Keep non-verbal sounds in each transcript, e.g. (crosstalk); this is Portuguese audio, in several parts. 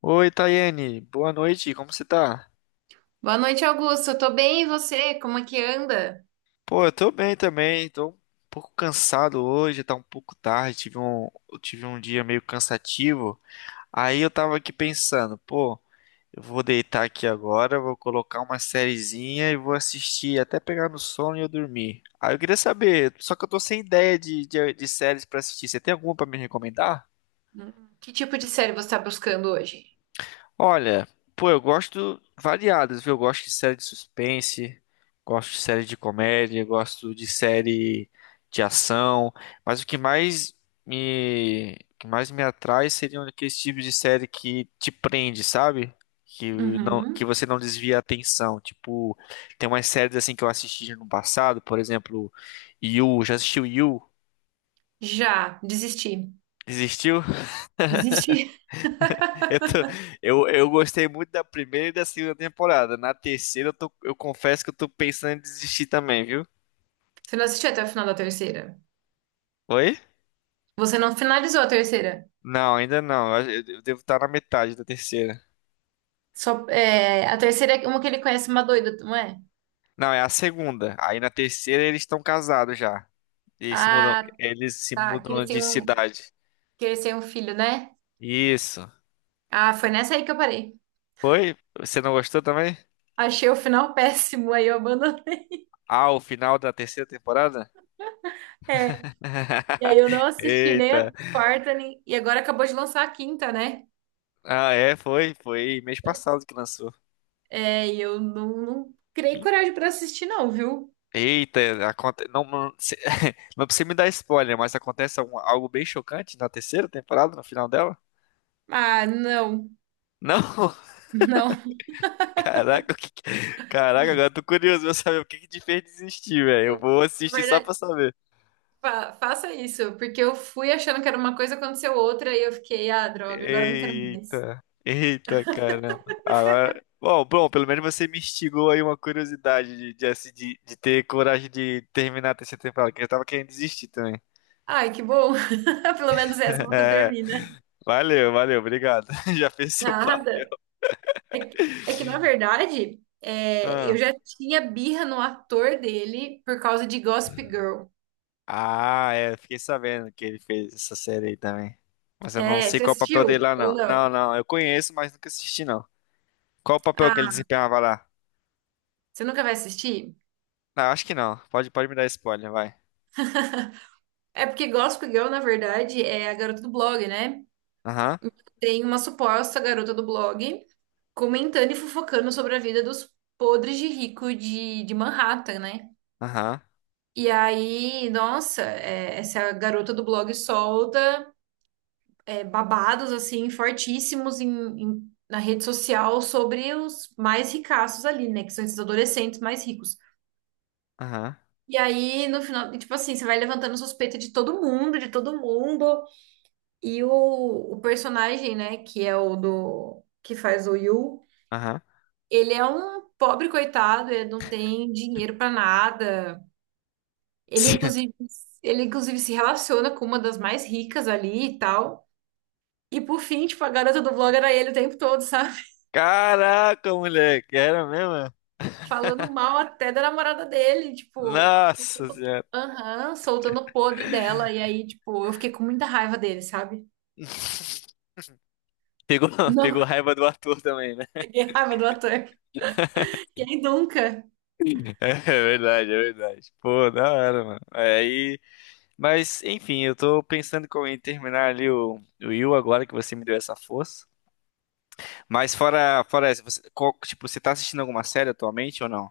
Oi, Tayene. Boa noite, como você tá? Boa noite, Augusto. Eu tô bem, e você? Como é que anda? Pô, eu tô bem também, tô um pouco cansado hoje, tá um pouco tarde, eu tive um dia meio cansativo. Aí eu tava aqui pensando, pô, eu vou deitar aqui agora, vou colocar uma sériezinha e vou assistir até pegar no sono e eu dormir. Aí eu queria saber, só que eu tô sem ideia de séries pra assistir, você tem alguma pra me recomendar? Hum, Que tipo de série você tá buscando hoje? Olha, pô, eu gosto variadas, viu? Eu gosto de série de suspense, gosto de série de comédia, gosto de série de ação, mas o que mais o que mais me atrai seriam aqueles tipos de série que te prende, sabe? Que não, que Uhum. você não desvia a atenção. Tipo, tem umas séries assim que eu assisti no passado, por exemplo, You, já assistiu You? Já, desisti. Existiu? Desisti. Eu, tô- eu gostei muito da primeira e da segunda temporada. Na terceira, eu confesso que eu tô pensando em desistir também, viu? (laughs) Você não assistiu até o final da terceira? Oi? Você não finalizou a terceira? Não, ainda não. Eu devo estar na metade da terceira. Só, é, a terceira é uma que ele conhece uma doida, não é? Não, é a segunda. Aí na terceira eles estão casados já. E se mudam, Ah, eles se tá. Que ele mudam de tem um, cidade. que ele tem um filho, né? Isso. Ah, foi nessa aí que eu parei. Foi? Você não gostou também? Achei o final (laughs) péssimo, aí eu abandonei. Ah, o final da terceira temporada? É. E aí (laughs) eu não assisti nem Eita. a quarta, nem e agora acabou de lançar a quinta, né? Ah, é, foi. Foi mês passado que lançou. É, e eu não criei coragem pra assistir, não, viu? Eita, aconte... não, não, se- (laughs) não precisa me dar spoiler, mas acontece algo bem chocante na terceira temporada, no final dela? Ah, não, Não, (laughs) (laughs) não. caraca, o que... que- caraca, agora eu tô curioso pra saber o que que te fez desistir, velho. Eu Eu- vou Na assistir só pra verdade, saber. Faça isso, porque eu fui achando que era uma coisa, aconteceu outra, e eu fiquei, ah, droga, agora eu não quero mais. Eita, eita, caramba. Agora, bom, pelo menos você me instigou aí uma curiosidade de ter coragem de terminar a terceira temporada, que eu tava querendo desistir também. (laughs) Ai, que bom. (laughs) Pelo menos essa você É, termina. Valeu, obrigado. (laughs) Já fez seu papel. Nada. É que na verdade, é, eu Ah. já tinha birra no ator dele por causa de Gossip Girl. Ah, é, eu fiquei sabendo que ele fez essa série aí também. Mas eu não É, sei você qual é o papel dele assistiu lá, não. ou não? Eu conheço, mas nunca assisti, não. Qual o papel que ele Ah, desempenhava lá? você nunca vai assistir? Não, acho que não. Pode me dar spoiler, vai. É porque Gossip Girl, na verdade, é a garota do blog, né? Aham, Tem uma suposta garota do blog comentando e fofocando sobre a vida dos podres de rico de Manhattan, né? aham, E aí, nossa, é, essa garota do blog solta, é, babados, assim, fortíssimos na rede social sobre os mais ricaços ali, né? Que são esses adolescentes mais ricos. aham, E aí, no final, tipo assim, você vai levantando suspeita de todo mundo, de todo mundo. E o personagem, né, que é o do que faz o Yu. aham. Ele é um pobre coitado, ele não tem dinheiro pra nada. Ele (laughs) inclusive, ele inclusive se relaciona com uma das mais ricas ali e tal. E por fim, tipo, a garota do blog era ele o tempo todo, sabe? Caraca, moleque, era mesmo? (laughs) Falando mal até da namorada dele, tipo, Nossa senhora. aham, soltando o podre dela. E aí, tipo, eu fiquei com muita raiva dele, sabe? (laughs) Pegou, Não, pegou raiva do ator também, né? (laughs) fiquei raiva do ator. Quem nunca? (laughs) É verdade, é verdade. Pô, da hora, mano. Aí. Mas, enfim, eu tô pensando co- em terminar ali o Yu agora que você me deu essa força. Mas fora essa, tipo, você tá assistindo alguma série atualmente ou não?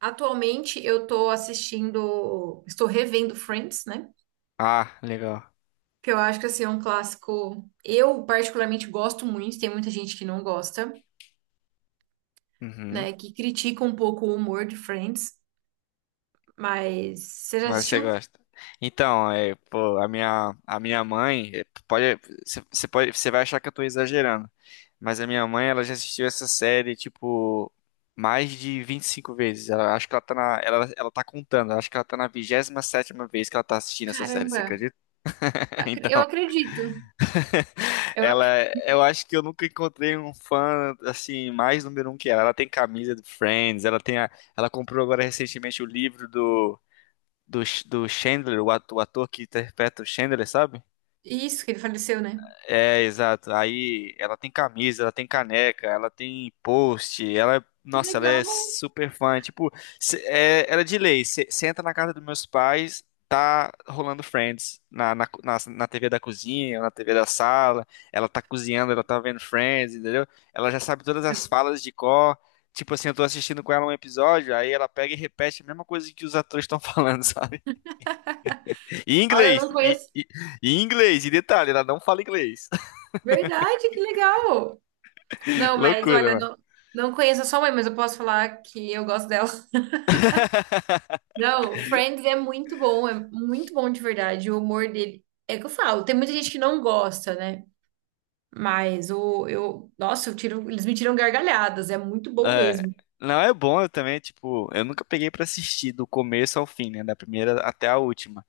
Atualmente eu tô assistindo, estou revendo Friends, né? Ah, legal. Que eu acho que assim, é um clássico. Eu particularmente gosto muito, tem muita gente que não gosta, Uhum. né? Que critica um pouco o humor de Friends, mas você já Mas você assistiu? gosta. Então, é, pô, a minha mãe, você pode, você vai achar que eu tô exagerando, mas a minha mãe, ela já assistiu essa série, tipo, mais de 25 vezes. Acho que ela tá contando, acho que ela tá na vigésima sétima vez que ela tá assistindo essa série, você Caramba, acredita? (laughs) Então, eu acredito. Eu Ela, ac- eu acho que eu nunca encontrei um fã assim mais número um que ela. Ela tem camisa do Friends, ela comprou agora recentemente o livro do Chandler, o ator que interpreta o Chandler, sabe? Isso, que ele faleceu, né? É, exato. Aí ela tem camisa, ela tem caneca, ela tem post, Que nossa, ela é legal! super fã. Tipo, é, era de lei. Você entra na casa dos meus pais, tá rolando Friends na TV da cozinha, na TV da sala. Ela tá cozinhando, ela tá vendo Friends, entendeu? Ela já sabe todas as falas de cor. Tipo assim, eu tô assistindo com ela um episódio, aí ela pega e repete a mesma coisa que os atores estão falando, (laughs) sabe? E em Olha, eu inglês, não conheço. E em inglês, e detalhe, ela não fala inglês. Verdade, que legal! (laughs) Não, mas olha, Loucura, não, não conheço a sua mãe, mas eu posso falar que eu gosto dela. Não, Friends é muito bom de verdade. O humor dele. É o que eu falo, tem muita gente que não gosta, né? Mas o, eu, nossa, eles me tiram gargalhadas, é muito bom é. mesmo. Não, é bom, eu também, tipo, eu nunca peguei pra assistir do começo ao fim, né? Da primeira até a última.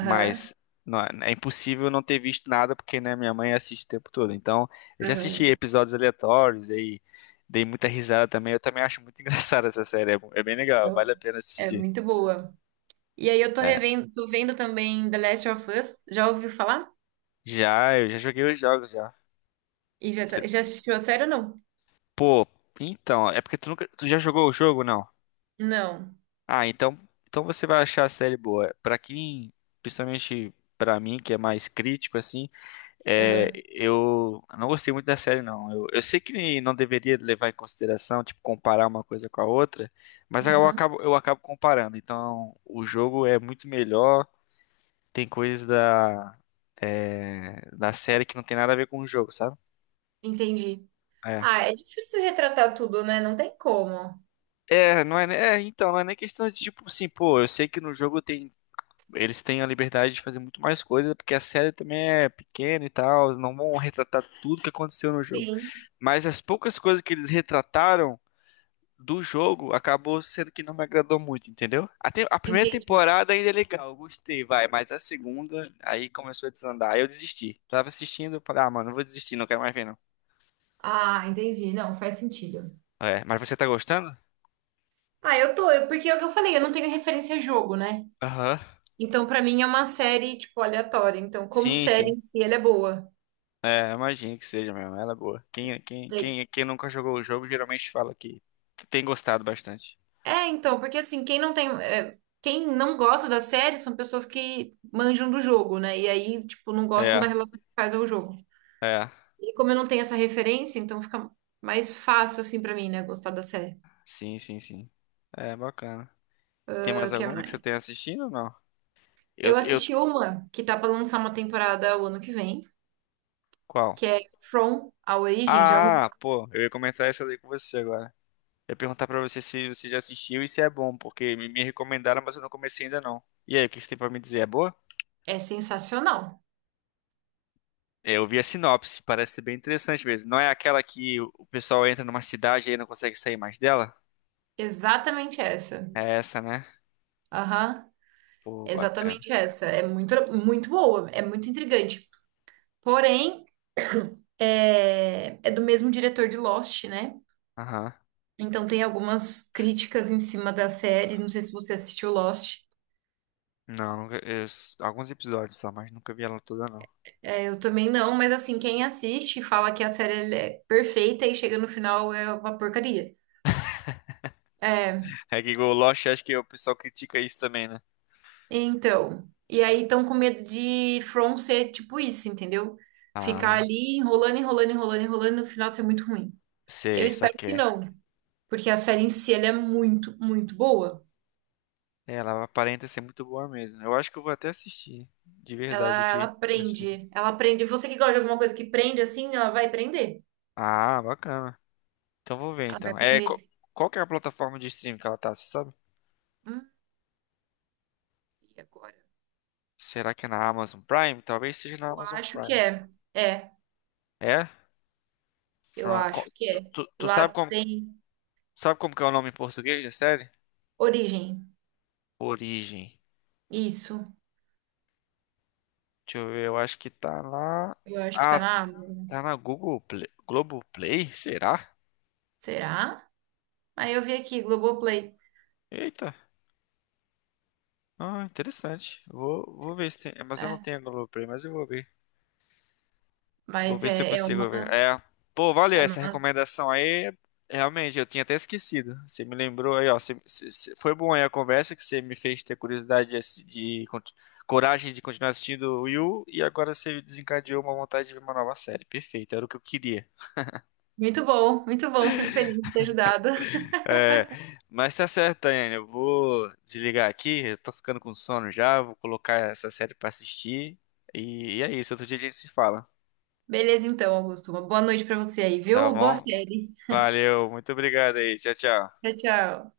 Mas não, é impossível não ter visto nada, porque, né, minha mãe assiste o tempo todo. Então, eu já assisti aham. episódios aleatórios, aí dei muita risada também. Eu também acho muito (laughs) engraçada essa série. É, é bem legal, Eu- vale a pena É assistir. muito boa. E aí eu tô É. revendo, tô vendo também The Last of Us, já ouviu falar? Já, eu já joguei os jogos já. E já, Cê- já assistiu a série ou não? Pô, então, é porque tu nunca. Tu já jogou o jogo, não? Não. Ah, então, então você vai achar a série boa. Pra quem, principalmente pra mim, que é mais crítico assim, é, Aham. eu não gostei muito da série não. Eu sei que não deveria levar em consideração, tipo, comparar uma coisa com a outra, mas Uhum. Eu acabo comparando. Então, o jogo é muito melhor, tem coisas da é, da série que não tem nada a ver com o jogo, sabe? Entendi. É. Ah, é difícil retratar tudo, né? Não tem como. É, não é, ne- é, então, não é nem questão de tipo assim, pô, eu sei que no jogo tem eles têm a liberdade de fazer muito mais coisa, porque a série também é pequena e tal, eles não vão retratar tudo que aconteceu no jogo. Sim, Mas as poucas coisas que eles retrataram do jogo acabou sendo que não me agradou muito, entendeu? A primeira entendi. temporada ainda é legal, eu gostei, vai, mas a segunda aí começou a desandar, aí eu desisti. Tava assistindo, falei, ah, mano, eu vou desistir, não quero mais ver não. Ah, entendi. Não, faz sentido. É, mas você tá gostando? Ah, eu tô, porque é o que eu falei, eu não tenho referência a jogo, né? Aham. Então, pra mim é uma série, tipo, aleatória. Então, como Sim, série sim. em si, ela é boa. É, imagino que seja mesmo, ela é boa. Quem, quem, Daí, tipo, quem, quem nunca jogou o jogo geralmente fala que tem gostado bastante. é, então, porque assim, quem não tem, é, quem não gosta da série são pessoas que manjam do jogo, né? E aí, tipo, não gostam É, da relação que faz ao jogo. é. E como eu não tenho essa referência, então fica mais fácil assim pra mim, né, gostar da série. Sim, sim, sim. É bacana. Tem Ah, mais o que alguma que você mais? tenha assistindo ou não? Eu, Eu eu... assisti uma que tá pra lançar uma temporada o ano que vem, Qual? que é From a Origem, já Ah, pô, eu ia comentar essa daí com você agora. Eu ia perguntar pra você se você já assistiu e se é bom, porque me recomendaram, mas eu não comecei ainda não. E aí, o que você tem pra me dizer? É boa? é sensacional. É, eu vi a sinopse, parece ser bem interessante mesmo. Não é aquela que o pessoal entra numa cidade e aí não consegue sair mais dela? Exatamente essa. É essa, né? Aham. Pô, É bacana. exatamente essa. É muito, muito boa, é muito intrigante. Porém, (coughs) é, é do mesmo diretor de Lost, né? Aham. Então tem algumas críticas em cima da série. Não sei se você assistiu Lost. Não, nunca, eu- alguns episódios só, mas nunca vi ela toda, não. É, eu também não, mas assim, quem assiste fala que a série ela é perfeita e chega no final é uma porcaria. É, Hack Go Lost, acho que o pessoal critica isso também, né? então. E aí estão com medo de From ser tipo isso, entendeu? Ficar Ah, ali enrolando, enrolando, enrolando, enrolando, no final ser muito ruim. Eu sei, espero que saquei. não. Porque a série em si, ela é muito, muito boa. É, ela aparenta ser muito boa mesmo, né? Eu acho que eu vou até assistir, de verdade Ela, aqui, ela prende. Ela prende. Você que gosta de alguma coisa que prende assim, ela vai prender. ah, bacana. Então vou ver Ela vai então. É, prender. qual que é a plataforma de streaming que ela tá, você sabe? Hum, e agora? Será que é na Amazon Prime? Talvez seja na Eu Amazon acho que Prime. é. É, É? eu acho que é. Tu Lá tem sabe como que é o nome em português da série? origem. Origem. Isso. Deixa eu ver, eu acho que tá lá. Eu acho que tá Ah, na Amazon. tá na Google Play. Globoplay? Será? Será? Aí eu vi aqui, Globoplay. Eita. Ah, interessante. Vou ver se tem. É, mas eu não É, tenho Globoplay, mas eu vou ver. Vou mas ver se eu é consigo ver. uma, É. Pô, valeu é essa uma. recomendação aí. Realmente, eu tinha até esquecido. Você me lembrou aí, ó. Foi bom aí a conversa que você me fez ter curiosidade de coragem de continuar assistindo o Yu. E agora você desencadeou uma vontade de ver uma nova série. Perfeito, era o que eu queria. Muito bom, muito bom. Fico feliz de ter ajudado. É, mas tá certo, Daiane. Eu vou desligar aqui. Eu tô ficando com sono já. Vou colocar essa série pra assistir. E é isso. Outro dia a gente se fala. Beleza, então, Augusto. Uma boa noite pra você aí, Tá viu? Boa bom? série. Valeu, muito obrigado aí. Tchau, tchau. Tchau, tchau.